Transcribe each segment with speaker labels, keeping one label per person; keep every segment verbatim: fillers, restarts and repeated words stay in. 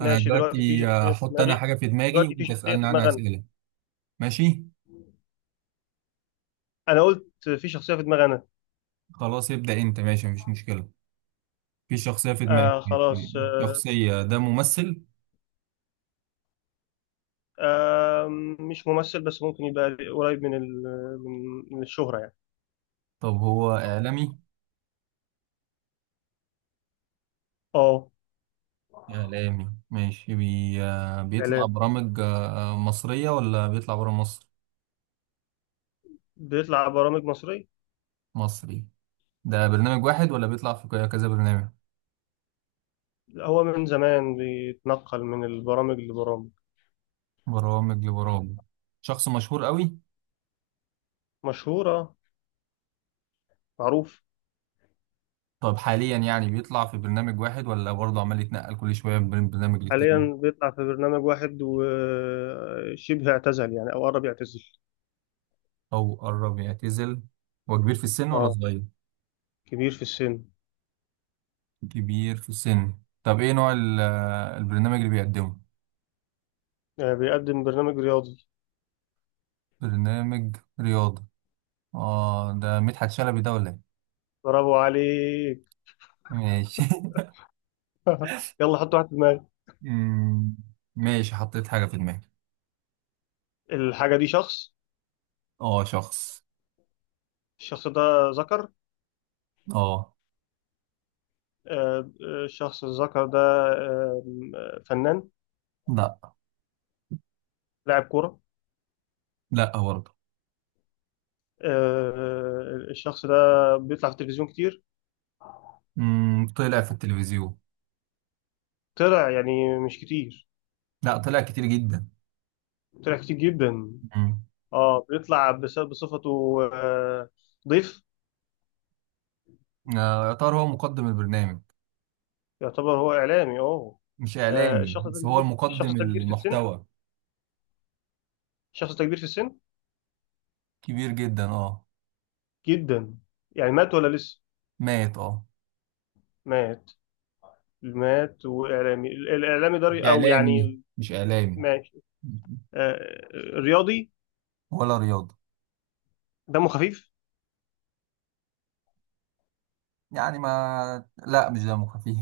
Speaker 1: انا
Speaker 2: ماشي، دلوقتي في
Speaker 1: دلوقتي
Speaker 2: شخصية في
Speaker 1: هحط انا
Speaker 2: دماغي.
Speaker 1: حاجة في دماغي
Speaker 2: دلوقتي في
Speaker 1: وانت
Speaker 2: شخصية
Speaker 1: اسألني
Speaker 2: في
Speaker 1: عنها
Speaker 2: دماغي أنا.
Speaker 1: اسئلة. ماشي.
Speaker 2: أنا قلت في شخصية في دماغي أنا.
Speaker 1: خلاص ابدأ انت، ماشي مفيش مشكلة. في شخصية في دماغك،
Speaker 2: آه
Speaker 1: ماشي.
Speaker 2: خلاص آه.
Speaker 1: شخصية ده ممثل؟
Speaker 2: آه مش ممثل بس ممكن يبقى قريب من ال من من الشهرة يعني.
Speaker 1: طب هو اعلامي؟
Speaker 2: أه.
Speaker 1: اعلامي، ماشي. بي... آه، بيطلع
Speaker 2: إعلام.
Speaker 1: برامج آه، آه، مصرية ولا بيطلع برا مصر؟
Speaker 2: بيطلع برامج مصرية.
Speaker 1: مصري. ده برنامج واحد ولا بيطلع في ك- كذا برنامج؟
Speaker 2: هو من زمان بيتنقل من البرامج لبرامج.
Speaker 1: برامج لبرامج. شخص مشهور قوي.
Speaker 2: مشهورة. معروف.
Speaker 1: طب حاليا يعني بيطلع في برنامج واحد ولا برضه عمال يتنقل كل شوية من برنامج للتاني؟
Speaker 2: حاليا بيطلع في برنامج واحد وشبه اعتزل يعني أو قرب يعتزل.
Speaker 1: أو قرب يعتزل. هو كبير في السن ولا
Speaker 2: أه
Speaker 1: صغير؟
Speaker 2: كبير في السن.
Speaker 1: كبير في السن. طب إيه نوع ال- البرنامج اللي بيقدمه؟
Speaker 2: آه بيقدم برنامج رياضي.
Speaker 1: برنامج رياضة. آه، ده مدحت شلبي ده ولا إيه؟
Speaker 2: برافو عليك.
Speaker 1: ماشي.
Speaker 2: يلا حط واحد في دماغك.
Speaker 1: أمم، ماشي حطيت حاجة في دماغي.
Speaker 2: الحاجة دي شخص.
Speaker 1: آه، شخص.
Speaker 2: الشخص ده ذكر.
Speaker 1: آه.
Speaker 2: آه، آه، الشخص الذكر ده. آه، آه، فنان.
Speaker 1: لا.
Speaker 2: لاعب كورة.
Speaker 1: لا برضه.
Speaker 2: آه، الشخص ده بيطلع في التلفزيون كتير.
Speaker 1: أمم، طلع في التلفزيون.
Speaker 2: طلع يعني مش كتير.
Speaker 1: لا، طلع كتير جدا.
Speaker 2: طلع كتير جدا.
Speaker 1: أمم،
Speaker 2: اه، بيطلع بس- بصفته آه، ضيف.
Speaker 1: آه، يا ترى هو مقدم البرنامج؟
Speaker 2: يعتبر هو إعلامي اه.
Speaker 1: مش
Speaker 2: آه،
Speaker 1: إعلامي،
Speaker 2: الشخص ده
Speaker 1: بس هو
Speaker 2: كبير، الشخص
Speaker 1: مقدم
Speaker 2: ده كبير في السن.
Speaker 1: المحتوى.
Speaker 2: الشخص ده كبير في السن
Speaker 1: كبير جدا آه
Speaker 2: جدا. يعني مات ولا لسه.
Speaker 1: مات آه
Speaker 2: مات. مات وإعلامي الإعلامي
Speaker 1: مش
Speaker 2: ده أو
Speaker 1: اعلامي
Speaker 2: يعني.
Speaker 1: مش اعلامي.
Speaker 2: ماشي. آه، رياضي.
Speaker 1: ولا رياضة.
Speaker 2: دمه خفيف.
Speaker 1: يعني ما لا، مش دمه خفيف.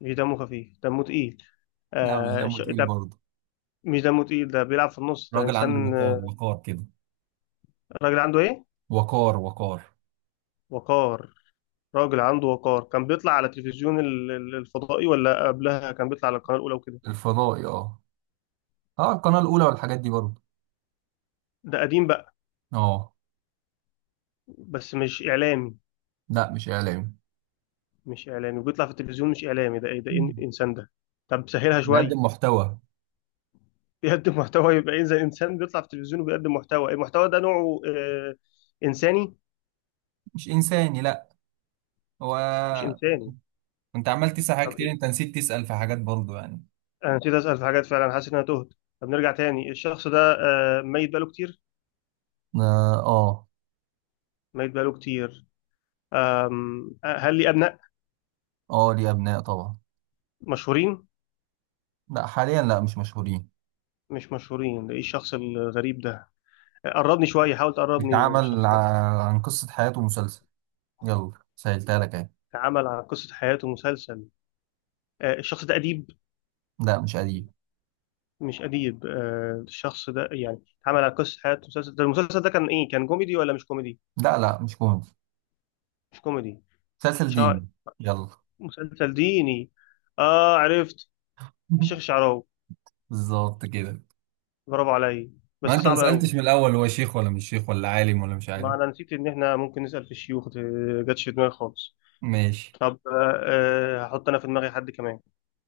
Speaker 2: مش دمه خفيف، دمه تقيل.
Speaker 1: لا، مش
Speaker 2: آه
Speaker 1: دمه
Speaker 2: ش...
Speaker 1: تقيل
Speaker 2: طب.
Speaker 1: برضه.
Speaker 2: مش دمه تقيل، ده بيلعب في النص، ده
Speaker 1: راجل عنده
Speaker 2: إنسان
Speaker 1: وقار،
Speaker 2: آه،
Speaker 1: وقار كده.
Speaker 2: راجل عنده إيه؟
Speaker 1: وقار، وقار.
Speaker 2: وقار. راجل عنده وقار، كان بيطلع على تلفزيون ال- ال- الفضائي ولا قبلها كان بيطلع على القناة الأولى وكده.
Speaker 1: الفضائي، اه. اه، القناة الأولى والحاجات دي برضه.
Speaker 2: ده قديم بقى.
Speaker 1: اه.
Speaker 2: بس مش إعلامي.
Speaker 1: لا، مش اعلامي.
Speaker 2: مش إعلامي وبيطلع في التلفزيون، مش إعلامي ده، إيه ده، إيه
Speaker 1: مم.
Speaker 2: الإنسان ده؟ طب سهلها شوية.
Speaker 1: بيقدم محتوى.
Speaker 2: بيقدم محتوى يبقى إيه؟ زي إنسان بيطلع في التلفزيون وبيقدم محتوى، المحتوى ده نوعه آه إنساني.
Speaker 1: مش انساني، لا. هو.
Speaker 2: مش إنساني.
Speaker 1: انت عمال تسأل حاجات
Speaker 2: طب
Speaker 1: كتير،
Speaker 2: إيه.
Speaker 1: انت نسيت تسأل في حاجات برضه يعني.
Speaker 2: انا نسيت اسال في حاجات، فعلا حاسس ان انا تهت. طب نرجع تاني، الشخص ده آه، ميت بقاله كتير.
Speaker 1: اه، اه.
Speaker 2: ميت بقاله كتير. آم، آه، هل لي ابناء
Speaker 1: آه، ليه أبناء طبعا.
Speaker 2: مشهورين؟
Speaker 1: لا، حاليا لا، مش مشهورين.
Speaker 2: مش مشهورين، ده ايه الشخص الغريب ده؟ آه، قربني شويه، حاول تقربني
Speaker 1: بيتعمل
Speaker 2: للشخص ده.
Speaker 1: ع- عن قصة حياته مسلسل. يلا سهلتها لك اهي.
Speaker 2: اتعامل عن قصه حياته مسلسل. آه، الشخص ده اديب.
Speaker 1: لا، مش قديم.
Speaker 2: مش اديب. آه، الشخص ده يعني اتعامل على قصه حياته مسلسل، ده المسلسل ده كان ايه؟ كان كوميدي ولا مش كوميدي؟
Speaker 1: لا، لا، مش مهم.
Speaker 2: مش كوميدي.
Speaker 1: مسلسل
Speaker 2: شا...
Speaker 1: ديني. يلا.
Speaker 2: مسلسل ديني. اه، عرفت. الشيخ الشعراوي.
Speaker 1: بالظبط كده.
Speaker 2: برافو عليا.
Speaker 1: ما
Speaker 2: بس
Speaker 1: انت ما
Speaker 2: صعب
Speaker 1: سألتش
Speaker 2: قوي.
Speaker 1: من الاول هو شيخ ولا مش شيخ، ولا عالم ولا مش
Speaker 2: ما
Speaker 1: عالم؟
Speaker 2: انا نسيت ان احنا ممكن نسأل في الشيوخ دي. جاتش في دماغي خالص.
Speaker 1: ماشي.
Speaker 2: طب آه، آه، هحط انا في دماغي حد كمان.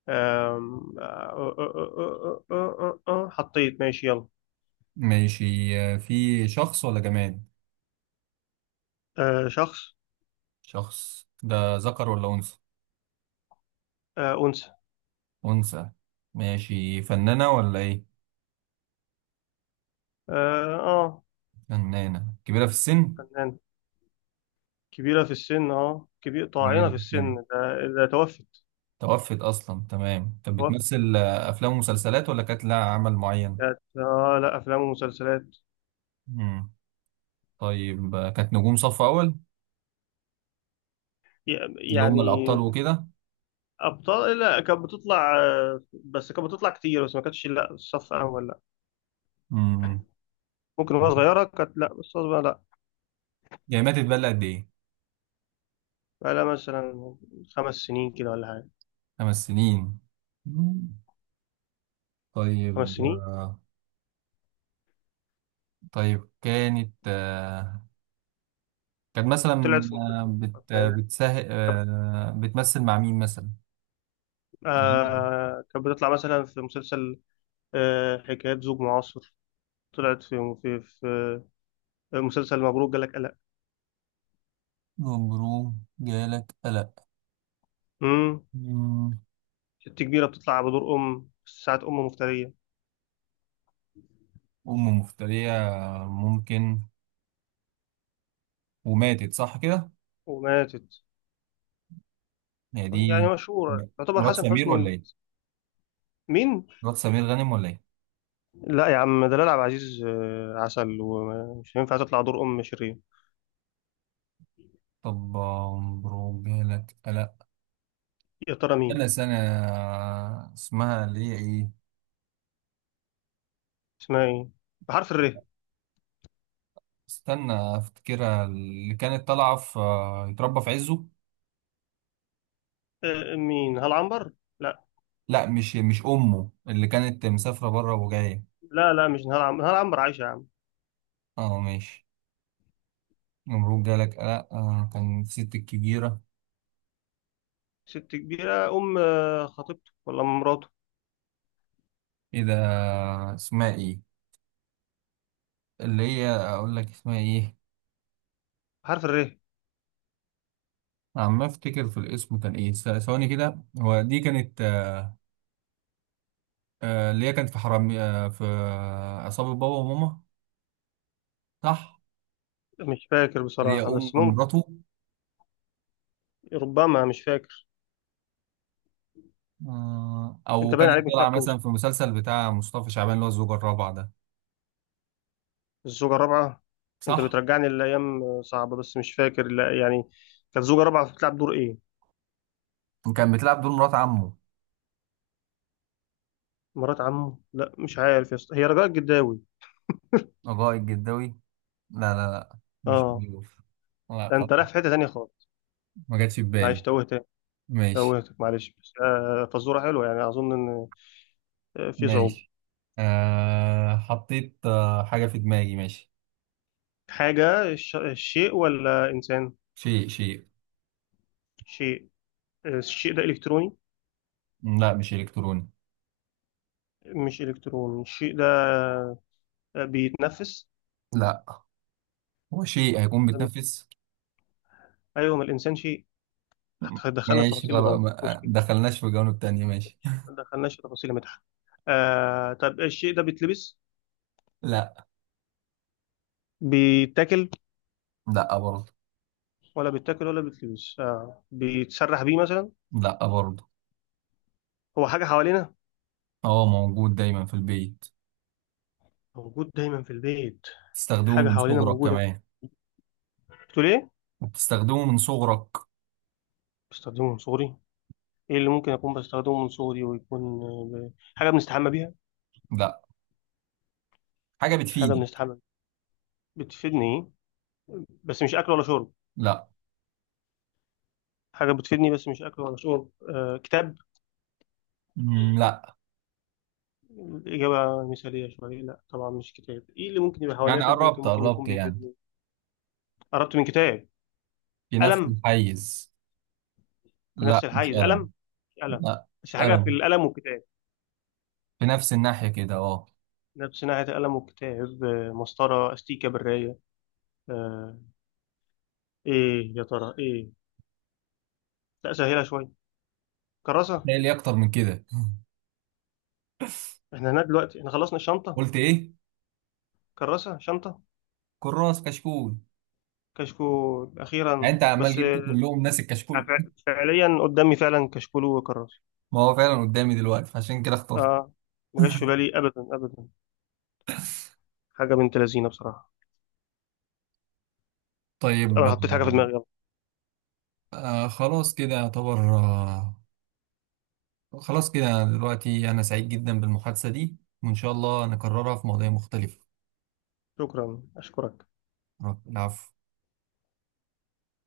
Speaker 2: آم، آه، آه، آه، آه، آه، آه، آه، آه، آه، حطيت، ماشي يلا.
Speaker 1: ماشي. آه، في شخص ولا جماد؟
Speaker 2: آه، شخص.
Speaker 1: شخص ده ذكر ولا انثى؟
Speaker 2: آه، أنثى.
Speaker 1: انثى. ماشي، فنانة ولا ايه؟
Speaker 2: اه آه،
Speaker 1: فنانة كبيرة في السن.
Speaker 2: فنان. كبيرة في السن اه، كبير، طاعنة
Speaker 1: كبيرة
Speaker 2: في
Speaker 1: في
Speaker 2: السن
Speaker 1: السن.
Speaker 2: ده, ده توفت.
Speaker 1: توفت اصلا، تمام. طب
Speaker 2: توفت.
Speaker 1: بتمثل آه، افلام ومسلسلات ولا كانت لها عمل معين؟
Speaker 2: كانت آه، لا، أفلام ومسلسلات.
Speaker 1: مم. طيب آه، كانت نجوم صف اول،
Speaker 2: ي-
Speaker 1: اللي هم الابطال
Speaker 2: يعني
Speaker 1: وكده.
Speaker 2: أبطال لا، كانت بتطلع آه، بس كانت بتطلع كتير، بس ما كانتش لا الصف أول لا.
Speaker 1: امم
Speaker 2: ممكن وهي صغيرة كانت، لا بس أصغر لا.
Speaker 1: يعني ماتت بقى لها قد ايه؟
Speaker 2: بقالها مثلا خمس سنين كده ولا حاجة.
Speaker 1: خمس سنين. مم.
Speaker 2: خمس
Speaker 1: طيب
Speaker 2: سنين
Speaker 1: آه، طيب كانت آه، كانت
Speaker 2: طلعت
Speaker 1: مثلا،
Speaker 2: في
Speaker 1: آه،
Speaker 2: مسلسل،
Speaker 1: بت
Speaker 2: أفلام.
Speaker 1: بتسه...
Speaker 2: كانت
Speaker 1: آه، بتمثل مع مين مثلا؟
Speaker 2: آه كانت بتطلع مثلا في مسلسل آه حكايات زوج معاصر. طلعت في في في آه، مسلسل مبروك جالك قلق.
Speaker 1: مبروم جالك قلق.
Speaker 2: امم.
Speaker 1: مم.
Speaker 2: ست كبيرة بتطلع بدور أم، ساعة أم مفترية.
Speaker 1: أم مفترية. ممكن. وماتت، صح كده؟
Speaker 2: وماتت.
Speaker 1: هي دي.
Speaker 2: يعني مشهورة، يعتبر
Speaker 1: مرات
Speaker 2: حسن
Speaker 1: سمير ولا
Speaker 2: حسني.
Speaker 1: إيه؟
Speaker 2: مين؟
Speaker 1: مرات سمير غانم ولا إيه؟
Speaker 2: لا يا عم، ده لا، عبد العزيز آه، عسل ومش هينفع تطلع دور أم شرير.
Speaker 1: طب مبروك جالك قلق.
Speaker 2: يا ترى مين؟
Speaker 1: كان سنة. اسمها اللي هي ايه؟
Speaker 2: اسمها إيه؟ بحرف الر.
Speaker 1: استنى افتكرها، اللي كانت طالعة في آه، يتربى في عزه.
Speaker 2: آه، مين؟ هل عنبر؟ لا.
Speaker 1: لا، مش مش امه اللي كانت مسافرة بره وجاية.
Speaker 2: لا لا مش نهار عنبر، نهار عنبر عايشة يا عم.
Speaker 1: اه، ماشي. نمرود جالك. لا، آه كان الست الكبيرة.
Speaker 2: ست كبيرة، أم آه، خطيبته ولا أم مراته.
Speaker 1: ايه ده، اسمها ايه، اللي هي اقول لك اسمها ايه؟
Speaker 2: حرف الره.
Speaker 1: عم افتكر في الاسم، كان ايه س- ثواني كده، هو دي كانت. آه اللي هي كانت في حرامي آه في آه، عصابة بابا وماما. صح.
Speaker 2: مش فاكر
Speaker 1: اللي هي
Speaker 2: بصراحة
Speaker 1: ام
Speaker 2: بس ممكن.
Speaker 1: مراته.
Speaker 2: ربما مش فاكر.
Speaker 1: آه، او
Speaker 2: أنت باين
Speaker 1: كانت
Speaker 2: عليك مش
Speaker 1: طالعه
Speaker 2: هتعرف
Speaker 1: مثلا
Speaker 2: توصل.
Speaker 1: في مسلسل بتاع مصطفى شعبان اللي هو الزوجة الرابعة ده.
Speaker 2: الزوجة الرابعة. أنت
Speaker 1: صح؟
Speaker 2: بترجعني لأيام آه، صعبة، بس مش فاكر لا يعني. كانت زوجة رابعة بتلعب دور إيه؟
Speaker 1: وكان بتلعب دور مرات عمه.
Speaker 2: مرات عمه؟ لا، مش عارف يا اسطى، هي رجاء الجداوي.
Speaker 1: الرائد الجداوي. لا، لا، لا. مش
Speaker 2: أه.
Speaker 1: بيوف. لا،
Speaker 2: ده أنت
Speaker 1: خطأ.
Speaker 2: رايح في حتة تانية خالص.
Speaker 1: ما جاتش في
Speaker 2: معلش
Speaker 1: بالي.
Speaker 2: توهت.
Speaker 1: ماشي.
Speaker 2: توهتك معلش، بس آه، فزورة حلوة، يعني أظن إن آه، في صعوبة.
Speaker 1: ماشي. أه حطيت آه، حاجة في دماغي، ماشي.
Speaker 2: حاجة الش- الشيء ولا إنسان؟
Speaker 1: شيء، شيء.
Speaker 2: شيء. آه، الشيء ده إلكتروني.
Speaker 1: لا، مش إلكتروني.
Speaker 2: مش إلكتروني، الشيء ده بيتنفس.
Speaker 1: لا. هو شيء هيكون بتنفس.
Speaker 2: أيوه ما الإنسان شيء. دخلنا في
Speaker 1: ماشي
Speaker 2: تفاصيل
Speaker 1: خلاص،
Speaker 2: لغوية
Speaker 1: ما
Speaker 2: مش
Speaker 1: آه،
Speaker 2: كده.
Speaker 1: دخلناش في جوانب تانية، ماشي.
Speaker 2: ما دخلناش في تفاصيل مدح. آه، طب الشيء ده بيتلبس؟
Speaker 1: لا.
Speaker 2: بيتاكل؟
Speaker 1: لا برضه.
Speaker 2: ولا بيتاكل ولا بيتلبس، آه بيتسرح بيه مثلا.
Speaker 1: لا برضه.
Speaker 2: هو حاجة حوالينا؟
Speaker 1: هو موجود دايما في البيت.
Speaker 2: موجود دايما في البيت.
Speaker 1: تستخدمه
Speaker 2: حاجة
Speaker 1: من
Speaker 2: حوالينا
Speaker 1: صغرك
Speaker 2: موجودة.
Speaker 1: كمان.
Speaker 2: بتقول إيه؟
Speaker 1: وبتستخدمه من صغرك.
Speaker 2: بستخدمه من صغري. إيه اللي ممكن أكون بستخدمه من صغري ويكون آه، ب- حاجة بنستحمى بيها؟
Speaker 1: لا. حاجة
Speaker 2: مش حاجة
Speaker 1: بتفيدك.
Speaker 2: بنستحمى بيها. بتفيدني إيه؟ بس مش أكل ولا شرب.
Speaker 1: لا.
Speaker 2: حاجة بتفيدني بس مش أكل ولا شرب، آه كتاب.
Speaker 1: مم، لا.
Speaker 2: الإجابة مثالية شوية، لا طبعا مش كتاب. إيه اللي ممكن يبقى حواليا
Speaker 1: يعني
Speaker 2: في البيت
Speaker 1: قربت،
Speaker 2: وممكن يكون
Speaker 1: قربت يعني.
Speaker 2: بيفيدني؟ قربت من كتاب.
Speaker 1: في نفس
Speaker 2: قلم.
Speaker 1: الحيز.
Speaker 2: في
Speaker 1: لا،
Speaker 2: نفس
Speaker 1: مش
Speaker 2: الحيز قلم.
Speaker 1: قلم.
Speaker 2: مش قلم.
Speaker 1: لا مش
Speaker 2: بس حاجة في
Speaker 1: قلم.
Speaker 2: القلم والكتاب.
Speaker 1: في نفس الناحية كده، اه.
Speaker 2: نفس ناحية القلم والكتاب آه، مسطرة، أستيكة، براية، آه إيه يا ترى إيه؟ لا سهلة شوية. كراسة.
Speaker 1: لا، لي أكتر من كده.
Speaker 2: إحنا هنا دلوقتي إحنا خلصنا الشنطة.
Speaker 1: قلت إيه؟
Speaker 2: كراسة، شنطة.
Speaker 1: كراس كشكول.
Speaker 2: كشكول،
Speaker 1: يعني
Speaker 2: أخيرا،
Speaker 1: أنت عمال
Speaker 2: بس
Speaker 1: جبت
Speaker 2: آه،
Speaker 1: كلهم ناس الكشكول.
Speaker 2: فع- فعليا قدامي فعلا كشكول وكراسة.
Speaker 1: ما هو فعلا قدامي دلوقتي فعشان كده اخترت.
Speaker 2: اه، ما جاش في بالي ابدا ابدا. حاجه بنت لذينه بصراحه.
Speaker 1: طيب
Speaker 2: انا حطيت حاجه في
Speaker 1: آه
Speaker 2: دماغي، يلا.
Speaker 1: آه، خلاص كده يعتبر آه خلاص كده دلوقتي أنا سعيد جدا بالمحادثة دي، وإن شاء الله نكررها في مواضيع مختلفة.
Speaker 2: شكرا، اشكرك.
Speaker 1: العفو.